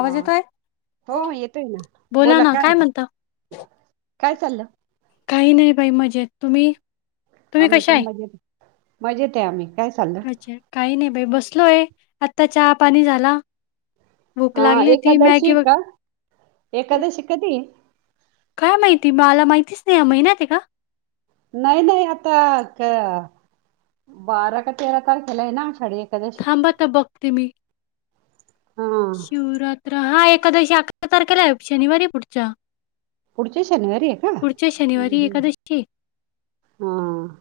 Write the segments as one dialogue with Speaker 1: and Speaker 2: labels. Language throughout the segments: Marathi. Speaker 1: हा
Speaker 2: आवाज येतोय?
Speaker 1: हो येतोय ना. बोला काय म्हणता? काय चाललं?
Speaker 2: काही नाही बाई मजेत. तुम्ही? तुम्ही
Speaker 1: आम्ही
Speaker 2: कशा
Speaker 1: पण
Speaker 2: आहे
Speaker 1: मजेत. मजेते आम्ही. काय चालल?
Speaker 2: काही नाही बाई बसलोय. आता चहा पाणी झाला. भूक
Speaker 1: अ
Speaker 2: लागली होती. मॅगी
Speaker 1: एकादशी
Speaker 2: वग
Speaker 1: का एकादशी कधी ये?
Speaker 2: काय माहिती? मला माहितीच नाही. या महिनात का?
Speaker 1: नाही नाही आता, क बारा का तेरा तारखेलाय ना. आषाढी एका
Speaker 2: थांबात बघते मी.
Speaker 1: हा
Speaker 2: शिवरात्र हा एकादशी अकरा तारखेलाय. शनिवारी पुढचा.
Speaker 1: पुढचे शनिवारीय का? हम्म
Speaker 2: शनिवारी
Speaker 1: हम्म.
Speaker 2: एकादशी आहे.
Speaker 1: हा.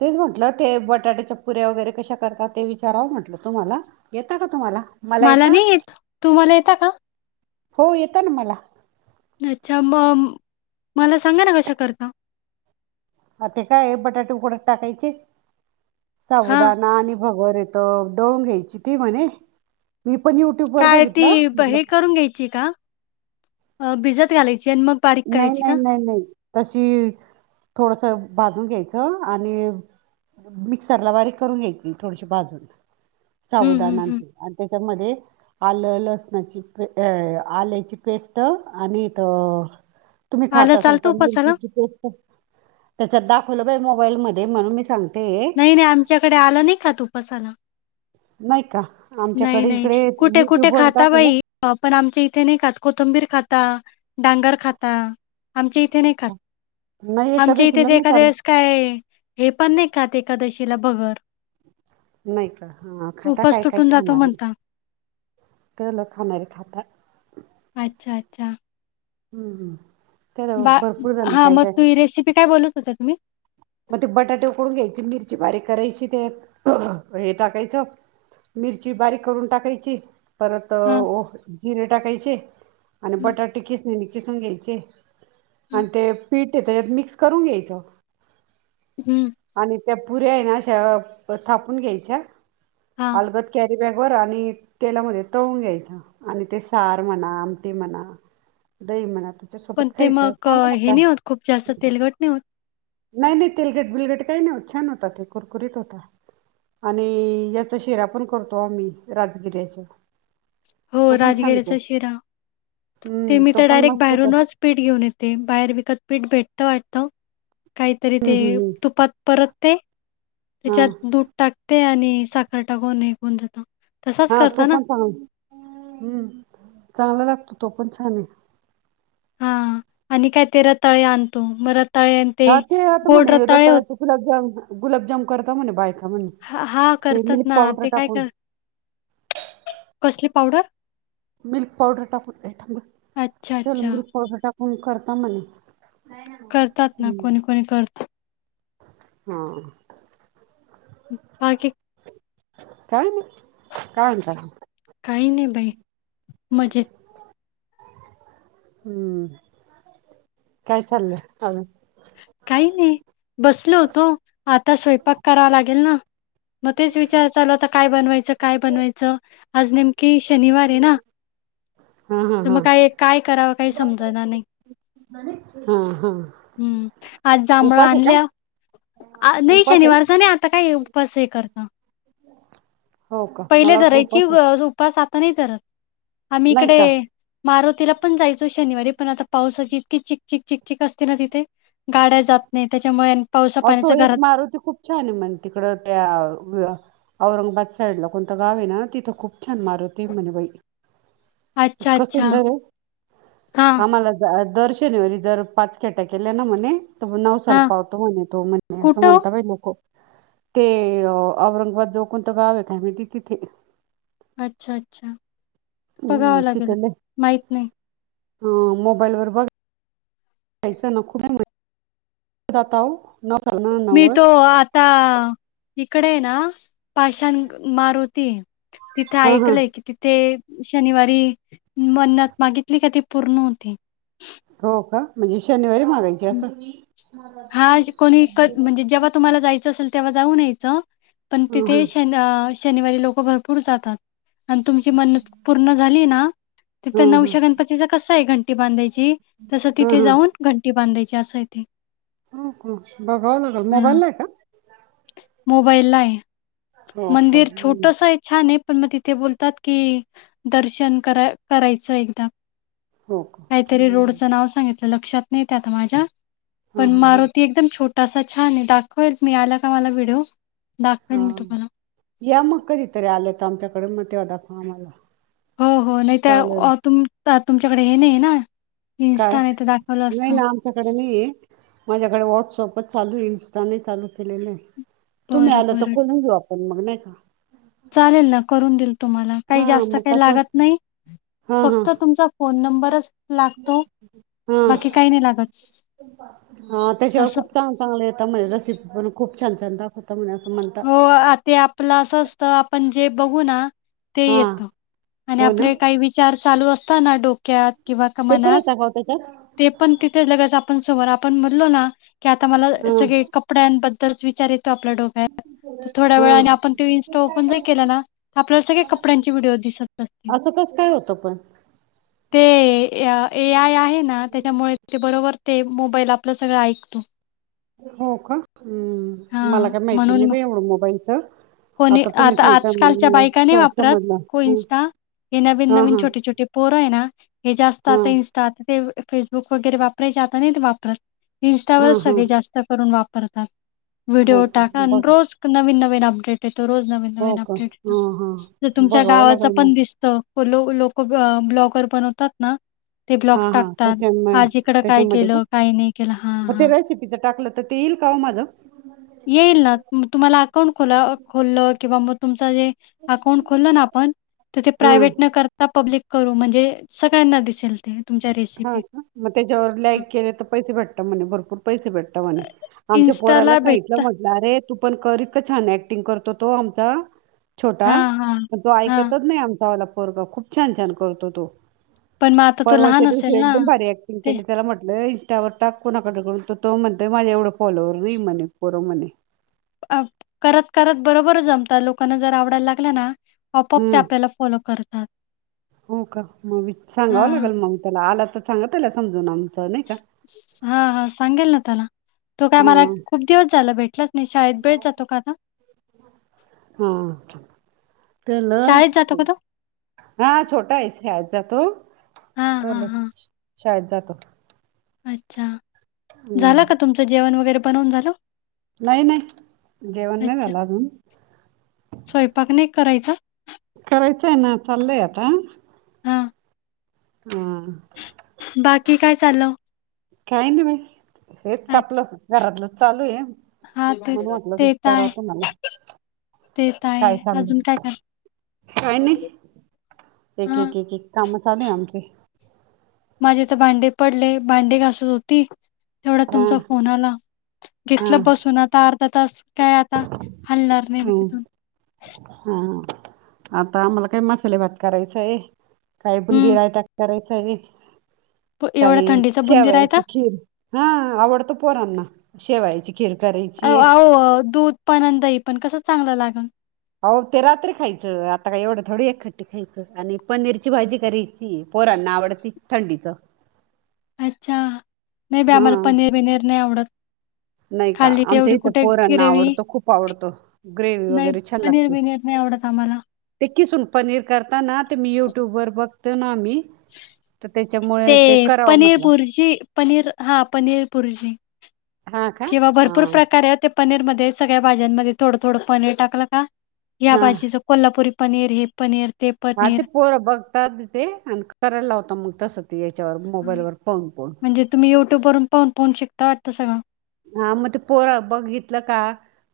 Speaker 1: तेच म्हटलं ते बटाट्याच्या पुऱ्या वगैरे कशा करतात? ते विचारावं म्हटलं तुम्हाला. येता का तुम्हाला? मला यता.
Speaker 2: नाही येत तुम्हाला येता का
Speaker 1: हो येत ना मला.
Speaker 2: अच्छा म, मला सांगा ना कशा करता?
Speaker 1: अ ते काये. बटाटे उकडत टाकायचे.
Speaker 2: हा
Speaker 1: साबुदाणा आणि भगरेत दळून घ्यायची ती म्हणे. मी पण युट्यूब वर बघितलं. म्हणल
Speaker 2: करुन घ्यायची का? भिजत घालायची आणि मग बारीक
Speaker 1: नाही
Speaker 2: करायची
Speaker 1: नाही
Speaker 2: का?
Speaker 1: नाही नाही. तशी थोडस भाजून घ्यायचं. आणि मिक्सर ला बारीक करून घ्यायची. थोडीशी भाजून.
Speaker 2: हं, हं,
Speaker 1: साबुदाना अण
Speaker 2: हं.
Speaker 1: ते. आणि त्याच्यामध्ये आलं लसणाची पे आल्याची पेस्ट. पेस्ट आणि त तुम्ही खात
Speaker 2: आलं
Speaker 1: असाल
Speaker 2: चालतं
Speaker 1: तर
Speaker 2: उपासाला?
Speaker 1: मिरचीची पेस्ट त्याच्यात दाखवलं बाई मोबाईल मध्ये म्हणून मी सांगतेये.
Speaker 2: नाही नाही आमच्याकडे आलं नाही खात उपासाला.
Speaker 1: नाही का
Speaker 2: नाही
Speaker 1: आमच्याकडे
Speaker 2: नाही.
Speaker 1: इकडे
Speaker 2: कुठे कुठे
Speaker 1: युट्यूबवर
Speaker 2: खाता
Speaker 1: दाखवलं
Speaker 2: बाई. पण आमच्या इथे नाही खात. कोथंबीर खाता. डांगर खाता. आमचे इथे नाही खात्री.
Speaker 1: नाही
Speaker 2: मच्या इथे
Speaker 1: एकादशीला
Speaker 2: ते
Speaker 1: नाही
Speaker 2: एखाद्या
Speaker 1: चालत
Speaker 2: वेळेस काय हे पण नाही खात एकादशीला. भगर.
Speaker 1: नाही का? ह खाता
Speaker 2: उपास
Speaker 1: काही काही
Speaker 2: तुटून जातो
Speaker 1: खाणारे.
Speaker 2: म्हणता.
Speaker 1: च ल खाणारे खाता.
Speaker 2: अच्छा अच्छा.
Speaker 1: हूं हम्म तर
Speaker 2: डाळ
Speaker 1: भरपूर जण
Speaker 2: हा
Speaker 1: काय
Speaker 2: म
Speaker 1: काय
Speaker 2: तु रेसिपी काय बोलत होत्या तुम्ही
Speaker 1: म ते बटाटे उकळून घ्यायची मिरची बारीक करायची त्यात हे टाकायचं मिरची बारीक करून टाकायची. परत
Speaker 2: हां.
Speaker 1: ओ जिरे टाकायचे आणि
Speaker 2: हं,
Speaker 1: बटाटे किसनींनी किसून घ्यायचे.
Speaker 2: हं.
Speaker 1: आणि ते पीठ ये त्याच्यात मिक्स करून घ्यायचं.
Speaker 2: हम्म
Speaker 1: आणि त्या पुऱ्या हाय ना अशा थापून घ्यायच्या
Speaker 2: हां,
Speaker 1: अलगत कॅरी बॅग वर आणि तेलामध्ये तळून घ्यायच्या आणि ते सार म्हणा आमटी म्हणा दही म्हणा तू
Speaker 2: पण ते मग हे नाही होत खूप जास्त तेलगट नाय होत.
Speaker 1: नाय नाय तेलगट बिलगट काय नाय होत. छान होतात हे कुरकुरीत होता. आणि याचा शिरा पण करतो आम्ही राजगिऱ्याच्या
Speaker 2: हो राजगिरीचा शिरा ते
Speaker 1: हम्म
Speaker 2: मी
Speaker 1: तो
Speaker 2: त
Speaker 1: पण
Speaker 2: डायरेक्ट
Speaker 1: मस्त होता
Speaker 2: बाहेरूनच पीठ घेऊन येते. बाहेर विकत पीठ भेटतं वाट त कायतरी
Speaker 1: हम्म
Speaker 2: ते
Speaker 1: हम्म
Speaker 2: तुपात परत ते
Speaker 1: हम्म
Speaker 2: त्याच्यात दूध टाक ते आणि साखर टाकून हे कून जात
Speaker 1: हा तो पण चांगल, हम्म, चांगला लागतो तो पण छान ये.
Speaker 2: हा आणि काय ते रताळे आणतो म रताळे आणि ते
Speaker 1: हा आता
Speaker 2: गोड
Speaker 1: म्हणे
Speaker 2: रताळे हो
Speaker 1: रताळ्याचे गुलाबजाम गुलाबजाम करतां म्हणे बायका म्हणे
Speaker 2: हा हा
Speaker 1: ते
Speaker 2: करतात
Speaker 1: मिल्क
Speaker 2: ना
Speaker 1: पावडर
Speaker 2: ते काय
Speaker 1: टाकून
Speaker 2: कर कसली पावडर?
Speaker 1: मिल्क पावडर टाकून, ये थांब गं
Speaker 2: अच्छा,
Speaker 1: त्याला
Speaker 2: अच्छा.
Speaker 1: मिल्क पावडर टाकून करता म्हणे
Speaker 2: करतात ना
Speaker 1: हम्म
Speaker 2: कोणी कोणी करत.
Speaker 1: हा
Speaker 2: बाकी
Speaker 1: काय नय काय म्हणता
Speaker 2: काय नाही बई मजेत
Speaker 1: हम्म, काय चाललं अजून
Speaker 2: काही नाही बसलो होतो. आता स्वयंपाक करावा लागेल ना म तेच विचार चालला होता काय बनवायचं काय बनवायचं आज नेमं की शनिवार ये ना
Speaker 1: हा हा
Speaker 2: त
Speaker 1: हा
Speaker 2: मग काय काय करावं काय समजणा नाई.
Speaker 1: हा हा
Speaker 2: आज जांभळ
Speaker 1: उपास आहे का
Speaker 2: आणल्य आ नही
Speaker 1: उपास आहे
Speaker 2: शनिवारचा नही आता काय उपास हे करतां.
Speaker 1: [unintelligible]
Speaker 2: पहिले
Speaker 1: मला वाटलं
Speaker 2: धरायची
Speaker 1: उपास
Speaker 2: ग
Speaker 1: आहे
Speaker 2: उपास आता नाय धरत आम्ही
Speaker 1: नाही
Speaker 2: इकडे
Speaker 1: का अहो
Speaker 2: मारुतीला पण जाय शनिवारी पण आता पावसाची इतकी चिकचिक चिकचिक असते ना तिथे गाड्या जात नाही त्याच्यामुळे अनं पावसा पाण्याच घरात
Speaker 1: कारण ते खूप छान ये मंन तिकडं त्या व्य औरंगाबाद साईड ला कोणतं गाव ये ना तिथं खूप छान मारुती ये म्हणे बाई
Speaker 2: अच्छा
Speaker 1: इतका
Speaker 2: अच्छा.
Speaker 1: सुंदर ये
Speaker 2: हां,
Speaker 1: आम्हाला जा दर शनिवारी जर पाच केट्या केल्या ना म्हणे त म नवसाला
Speaker 2: हां.
Speaker 1: पावतो म्हणे तो म्हणे असं
Speaker 2: कुठं ओ?
Speaker 1: म्हणता बाई लोकं ते औरंगाबाद जवळ कोणत गाव ये काय माहिती तिथे
Speaker 2: अच्छा अच्छा बघाव
Speaker 1: हम्म,
Speaker 2: लागेल माहित नाही.
Speaker 1: हं मोबाईल वर बघ जायचं ना, [unintelligible] खूब जाता वो? नाव सांग ना
Speaker 2: मी तो
Speaker 1: नवस
Speaker 2: आता इकडे ना पाषाण मारुती तिथं
Speaker 1: हा हा
Speaker 2: ऐकलंय की तिथे शनिवारी मन्नंत मागितली का ती पुर्ण होती.
Speaker 1: हो का म्हणजे शनिवारी मागायची
Speaker 2: ह्
Speaker 1: असं
Speaker 2: हा कोणी क म्हणजे जेव्हा तुम्हाला जायचं असेल तेव्हा जाऊन यायचं पण
Speaker 1: हा हा
Speaker 2: तिथे शन शनिवारी लोकं भरपूर जातात आणं तुमची मन्नत पूर्ण झाली ना? तिथ
Speaker 1: हा
Speaker 2: नवश्या
Speaker 1: हा
Speaker 2: गणपतीचा कसय? आहे घंटी बांधायची तस
Speaker 1: हा
Speaker 2: तिथे जाऊन
Speaker 1: हा
Speaker 2: टी बांधायची असंय ते
Speaker 1: हो का बघाव लागल मोबाईलाय का?
Speaker 2: मोबाईला आहे.
Speaker 1: हो का
Speaker 2: मंदिर
Speaker 1: हम्म.
Speaker 2: छोटसय छानय पण मग तिथे बोलतात की दर्शन करा करायचं एकदा
Speaker 1: हो का
Speaker 2: काहीतरी
Speaker 1: हम्म.
Speaker 2: रोडच नाव सांगितलं लक्षात नाही ते आता माझ्या
Speaker 1: हा
Speaker 2: पण
Speaker 1: हा
Speaker 2: मारुती एकदम छोटासा छानय दाखवेल. मी आला का मला व्हिडओ दाखवेल.
Speaker 1: हा
Speaker 2: मी
Speaker 1: हा.
Speaker 2: तुम्हाला
Speaker 1: या मग कधीतरी आले तर आमच्याकड मग तेव्हा दाखवा आम्हाला
Speaker 2: हो, हो नाही
Speaker 1: चालेल
Speaker 2: तर तुम तुमच्याकडे हे नाही ना?
Speaker 1: काय?
Speaker 2: इन्स्टा नाही तर दाखवलं
Speaker 1: नाही
Speaker 2: असतं
Speaker 1: ना त्याच्याकडं नाहीय. माझ्याकडे व्हॉट्सअप चालू इनस्टानाही चालू केलेलय तुम्ही
Speaker 2: बरं
Speaker 1: आलं तर
Speaker 2: बरं
Speaker 1: खोलून घेऊ आपण मग नाही का?
Speaker 2: चालेल ना करून देईल तुम्हाला काही
Speaker 1: हां
Speaker 2: जास्त
Speaker 1: मग
Speaker 2: काही
Speaker 1: कसं
Speaker 2: लागत नाही
Speaker 1: हां हां
Speaker 2: फक्त तुमचा फोन नंबरच लागतो.
Speaker 1: हां
Speaker 2: बाकी काही नाही लागत
Speaker 1: हा त्याच्यावर
Speaker 2: असं
Speaker 1: खूप चांगल चांगलं येत म्हणे रसिपी पण खूप छान छान दाखवतात तरुणय असं म्हण
Speaker 2: हो आ ते आपलं असं असत. आपण जे बघू ना ते
Speaker 1: हा
Speaker 2: येत आणि
Speaker 1: हो ना
Speaker 2: आपले काही विचार चालू असता ना डोक क्या किंवा का
Speaker 1: ते पण
Speaker 2: मनात
Speaker 1: येता का ओ त्याच्यात
Speaker 2: ते पण तिथे लगेच आपण समोर आपण म्हणलो ना की आता मला
Speaker 1: हा
Speaker 2: सगळे कपड्यांबद्दलच विचार येतो आपल्या डोक्यात तर थोड्या
Speaker 1: हा
Speaker 2: वेळा आणि आपण तो इनस्टा ओपन ज केला ना? आपल्याला सगळे कपड्यांचे व्हिडिओ दिसत असतील
Speaker 1: [unintelligible] होत पण?
Speaker 2: ते ए आय आहे ना त्याच्यामुळे ते बरोबर ते मोबाईल आपलं सगळं ऐकतो
Speaker 1: हो का? हम्
Speaker 2: हा
Speaker 1: मला काय माहिती नाही
Speaker 2: म्हणून
Speaker 1: बाई एवढं मोबाईलच
Speaker 2: कोणी आता आजकालच्या बायकाने वापरत,
Speaker 1: समजलं
Speaker 2: को
Speaker 1: हं,
Speaker 2: इंस्टा हे नवीन
Speaker 1: हा
Speaker 2: नवीन
Speaker 1: हा
Speaker 2: छोटे छोटे पोरय ना हे जास्त
Speaker 1: हा
Speaker 2: आता इन ते फेसबुक वगैरे वापरायचे आता नाही ते वापरत
Speaker 1: हा
Speaker 2: इंस्टावरच
Speaker 1: हा
Speaker 2: सगळे जास्त [unintelligible] वापतात
Speaker 1: हो
Speaker 2: व्हिडओ
Speaker 1: का
Speaker 2: टाका आणि
Speaker 1: बघ
Speaker 2: रोज नवीन नवीन अपडेट रोज नवीन
Speaker 1: हो
Speaker 2: नवीन
Speaker 1: का
Speaker 2: अपडेट
Speaker 1: हा हा
Speaker 2: येता तुमच्या
Speaker 1: बघावं
Speaker 2: गावाचा
Speaker 1: लागेल मग
Speaker 2: पण दिसतो लो लोक ब्लॉगर बनवतात ना? ते ब्लॉक
Speaker 1: हा हा
Speaker 2: टाकतात
Speaker 1: त्याच्या
Speaker 2: आज इकडं काय केलं काही नाही केलं. हा हा
Speaker 1: इथं टाकलं तर ते येईल का वो माझं?
Speaker 2: येईल ना तुम्हाला अकाउंट खोला खोललं किंवा मग तुमचा जे अकाउंट खोलं ना आपण तर ते
Speaker 1: हा
Speaker 2: प्रायव्हेट न कर त्या पब्लिक करू म्हणजे सगळ्यांना दिसेल ते तुमच्या
Speaker 1: हा
Speaker 2: रेसिपी.
Speaker 1: का? मग त्याच्यावर लाईक केले तर पैसे भेटतात म्हणे भरपूर पैसे भेटतात म्हणे. आमच्या पोराला
Speaker 2: इन्स्टाला
Speaker 1: सांगितल
Speaker 2: भेटत
Speaker 1: मग. अरे तू पण कर इतक छान ऍक्टिंग करतो तो आमचा छोटा
Speaker 2: हां हां
Speaker 1: पण तो ऐक
Speaker 2: हां
Speaker 1: एकतच नाही आमचा वाला पोरगा खूप छान छान करतो तो.
Speaker 2: पण मग आता तो
Speaker 1: परवाच्या
Speaker 2: लहान असेल
Speaker 1: दिवशी
Speaker 2: ना
Speaker 1: एकदम भारी अँक्टि ग
Speaker 2: ते
Speaker 1: केली त्याला म्हटलं इंस्टावर टाक कोणाकडुन तर तो म्हणतोय माझा एवढं फॉलोवर नाही म्हणे पोर म्हणे.
Speaker 2: अ करत करत बरोबर जमत लोकांना जर आवडायला लागल ना आपोआप ते
Speaker 1: हम्म
Speaker 2: आपल्याला फॉलो करतात.
Speaker 1: हो का मग मी सांगाव
Speaker 2: हां.
Speaker 1: लागेल मग त्याला आला तर सांगा त्याला समजून आमचा नाही का.
Speaker 2: हा हा सांगेल ना त्याला. तो काय
Speaker 1: हा
Speaker 2: मला खूप दिवस झाल भेटलाच नाही शाळेत वेळेत जातो का आता.
Speaker 1: हां त्याला
Speaker 2: शाळेत जातो का तो?
Speaker 1: हा छोटा आहे शाळेत जातो
Speaker 2: हां हां
Speaker 1: तोला
Speaker 2: हां
Speaker 1: शाळेत जातो
Speaker 2: अच्छा
Speaker 1: हम्म.
Speaker 2: झाल का तुमचं जेवण वगैरे बनवून झालं?
Speaker 1: नाही नाही जेवण नाही
Speaker 2: अच्छा
Speaker 1: झाल अजून.
Speaker 2: स्वयंपाक नाही करायचा?
Speaker 1: करायचाय ना चालय आता.
Speaker 2: हां
Speaker 1: हां
Speaker 2: बाकी काय चालय
Speaker 1: काही नाही बाई हेच आपल
Speaker 2: अच्छा
Speaker 1: घरातल चालू आहे.
Speaker 2: हा ते
Speaker 1: म्हणुन वाटलं
Speaker 2: ते तर
Speaker 1: विचाराव
Speaker 2: आहे
Speaker 1: तुम्हाला
Speaker 2: ते तर
Speaker 1: काय
Speaker 2: आहे
Speaker 1: चाललय.
Speaker 2: अजून काय काय
Speaker 1: काय नाही एक
Speaker 2: हा
Speaker 1: एक एक काम चालू आहे आमचे.
Speaker 2: माझे तर भांडे पडले भांडे घासत होती. तेवढ्यात
Speaker 1: हा
Speaker 2: तुमचा फोन आला
Speaker 1: हा
Speaker 2: घेतल बसून आता अर्धा तास. काय आता हलणार नाही मी
Speaker 1: हं,
Speaker 2: तिथून.
Speaker 1: हा हा आता आम्हाला काय मसाले भात करायचा आहे. काही
Speaker 2: हम्म
Speaker 1: बुंदीरायता करायचं आहे
Speaker 2: प- एवढ्या
Speaker 1: काही
Speaker 2: थंडीचा बुंदी रायता
Speaker 1: शेवायाची खीर. हा आवडतो पोरांना शेवयांची खि खीर करी
Speaker 2: ह आवो दूध पण आणि दही पण कसं चांगल लागल.
Speaker 1: अहो ते रात्री खायचं आता का एवढ थोडी एक खट्टी खायच आणि पनीरची भाजी करी. पोरांना आवडती थंडीच.
Speaker 2: अच्छा नाही बाई
Speaker 1: हा
Speaker 2: आम्हाला पनीर बिनीर नाही आवडत.
Speaker 1: नाही का
Speaker 2: खाल्ली ते
Speaker 1: आमच्या
Speaker 2: एवढी
Speaker 1: इथं
Speaker 2: कुठे
Speaker 1: पोरांना
Speaker 2: ग्रेवी
Speaker 1: आवडतो खूप आवडतो ग्रेव्ही
Speaker 2: नाही
Speaker 1: वगैरे छान
Speaker 2: पनीर
Speaker 1: लागते
Speaker 2: बिनीर नाही आवडत. आम्हाला
Speaker 1: ते खिसून पनीर करताना ते मी युट्युब वर बघतो ना आम्ही.
Speaker 2: ते पनीर बुर्जी पनीर हा पनीर बुर्जी.
Speaker 1: हा का
Speaker 2: किंवा
Speaker 1: हा
Speaker 2: भरपूर प्रकारे असे ते पनीरमध्ये सगळ्या भाज्यांमध्ये थोडं थोडं पनीर टाकल का. ह्या
Speaker 1: हा
Speaker 2: भाजीचं कोल्हापुरी पनीर हे पनीर ते
Speaker 1: हा
Speaker 2: पनीर
Speaker 1: ते पोर बघतात ते आणि करायला लावत मग तस ते याच्यावर मोबाईल वर पाहुन पाहुन.
Speaker 2: म्हणजे तुम्ही यूट्यूबवरून पाहून पाहून शिकता वाटत सगळ.
Speaker 1: हा मग ते पोर बघितल का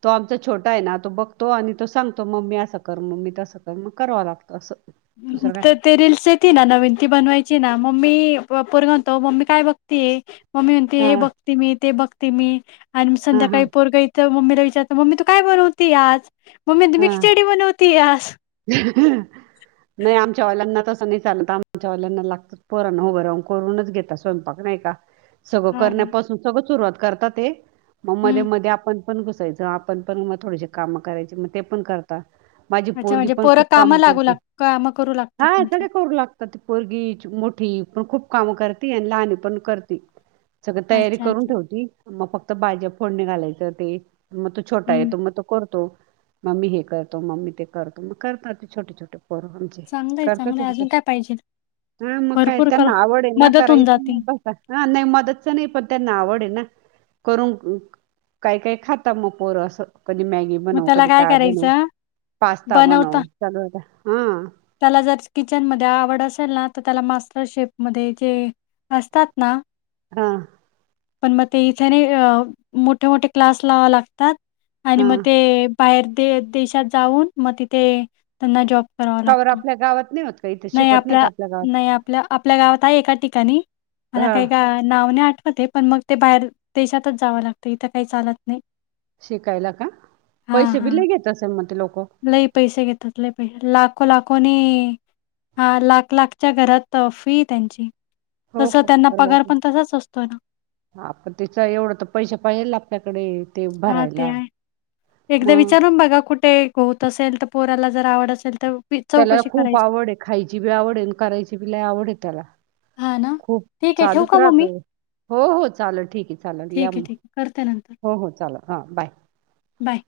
Speaker 1: तो आमचा छोटा आहे ना तो बघतो आणि तो सांगतो मम्मी असं कर मम्मी तस कर मग कराव लागत अस.
Speaker 2: त ते रीलसे. ती ना नवीन ती बनवायची ना मम्मी प-पोरगं म्हणतो मम्मी काय बघती य. मम्मी म्हणते
Speaker 1: हा
Speaker 2: हे बघते मी, ते बघते मी आण
Speaker 1: हा हा
Speaker 2: संध्याकाळी पोरग येत मम्मीला विचारत मम्मी तू काय बनवती आज मम्मी म्हणती मी
Speaker 1: हा
Speaker 2: खिचडी बनवतीय आज.
Speaker 1: नाही आमच्या वाल्यांना तसं नाही चालत आमच्या वाल्यांना लागत. पोरांना उभ राहून कोरूनच घेता स्वयंपाक नाही का? सगळं
Speaker 2: हा का
Speaker 1: करण्यापासून सगळं सुरुवात करतात ते म मध्ये,
Speaker 2: हम्म
Speaker 1: मध्ये आपण. आपण घुसायच आपण पण मग थोडेशे काम करायचे मग ते पण करता. माझी
Speaker 2: अच्छा
Speaker 1: पोरगी
Speaker 2: म्हणजे
Speaker 1: पण
Speaker 2: पोरं
Speaker 1: खूप काम
Speaker 2: कामं लागू
Speaker 1: करते,
Speaker 2: लाग कामं करू लागतात
Speaker 1: हा
Speaker 2: तुमच्या
Speaker 1: सगळे करू लाग आता ती पोरगी मोठी पण खूप कामं करती, आणि लहानी पण करती. सगळ तयारी
Speaker 2: अच्छा
Speaker 1: करून
Speaker 2: अच्छा
Speaker 1: ठेवती मग फक्त भाज्या फोडणी घालायचं ते मग तु छोटा
Speaker 2: हम्म
Speaker 1: येतो मग तो करतो मम्मी हे करतो, मम्मी ते कर. म करतात ते छोटे छोटे पोरं.
Speaker 2: चांगलं आहे
Speaker 1: करता
Speaker 2: चांगलं आहे
Speaker 1: कधी
Speaker 2: अजून
Speaker 1: कधी,
Speaker 2: काय पाहिजे
Speaker 1: हा मग काय
Speaker 2: भरपूर कर
Speaker 1: त्यांना आवड हे ना
Speaker 2: मदत होऊन
Speaker 1: करायची.
Speaker 2: जाते
Speaker 1: हा नाही मदतच नाही पण त्यांना आवड हे ना करून. काय काय खाता म पोरं अस कधी मॅगी
Speaker 2: मग
Speaker 1: बनव
Speaker 2: त्याला
Speaker 1: कधी काय बनव
Speaker 2: करायचं
Speaker 1: पास
Speaker 2: बनवता
Speaker 1: चालु होता हा!
Speaker 2: त्याला जर किचन मध्ये आवड असेल ना, त त्याला मास्टर शेप मध्ये जे असतात ना.
Speaker 1: हा!
Speaker 2: पण म ते इथे नाही ग मोठे मोठे क्लास लावा लागतात. आणि
Speaker 1: हा
Speaker 2: म ते बाहेर दे-देशात जाऊन मग तिथे त्यांना जॉब करावा
Speaker 1: का
Speaker 2: लागतो
Speaker 1: बरं आपल्या गावात नाही होत. का इथे
Speaker 2: नाही
Speaker 1: शिकवत का
Speaker 2: आपल्या
Speaker 1: गावात
Speaker 2: नाही आपल्या-आपल्या गावात आहे एका ठिकाणी. मला
Speaker 1: हा
Speaker 2: काही गा नाव नाही आठवत हे पण मग ते बाहेर देशातच जावं लागतं इथं काही चालत नही.
Speaker 1: शिकायला का पैसे बि
Speaker 2: हां
Speaker 1: लय घेत असे मग ते लोकं.
Speaker 2: लई पैसे घेतात, लय पै लाखो लाखोनी. हा लाख लाखच्या घरात फी हे त्यांची तसं त्यांना पगार पण तसाच असतो ना.
Speaker 1: हा तिचा एवढं त पैसे पाहिजेल आपल्याकडे ते
Speaker 2: हां ते
Speaker 1: भरायला.
Speaker 2: आहे. एकदा
Speaker 1: मग
Speaker 2: विचारून बघा कुठे होत असेल त पोराला जर आवड असेल त.
Speaker 1: त्याला खूप आवड हे खायची बी आवड हे, न करायची बी लयी आवड हे त्याला.
Speaker 2: हां ना.
Speaker 1: खूप
Speaker 2: ठीक आहे ठेवू
Speaker 1: चालूच
Speaker 2: का मग
Speaker 1: राहत.
Speaker 2: मी?
Speaker 1: हो हो चाललं ठीक हे चालल
Speaker 2: ठीक
Speaker 1: या
Speaker 2: आहे
Speaker 1: मग
Speaker 2: ठीक आहे करते नंतर
Speaker 1: हो हो चालल हं बाय.
Speaker 2: बाय,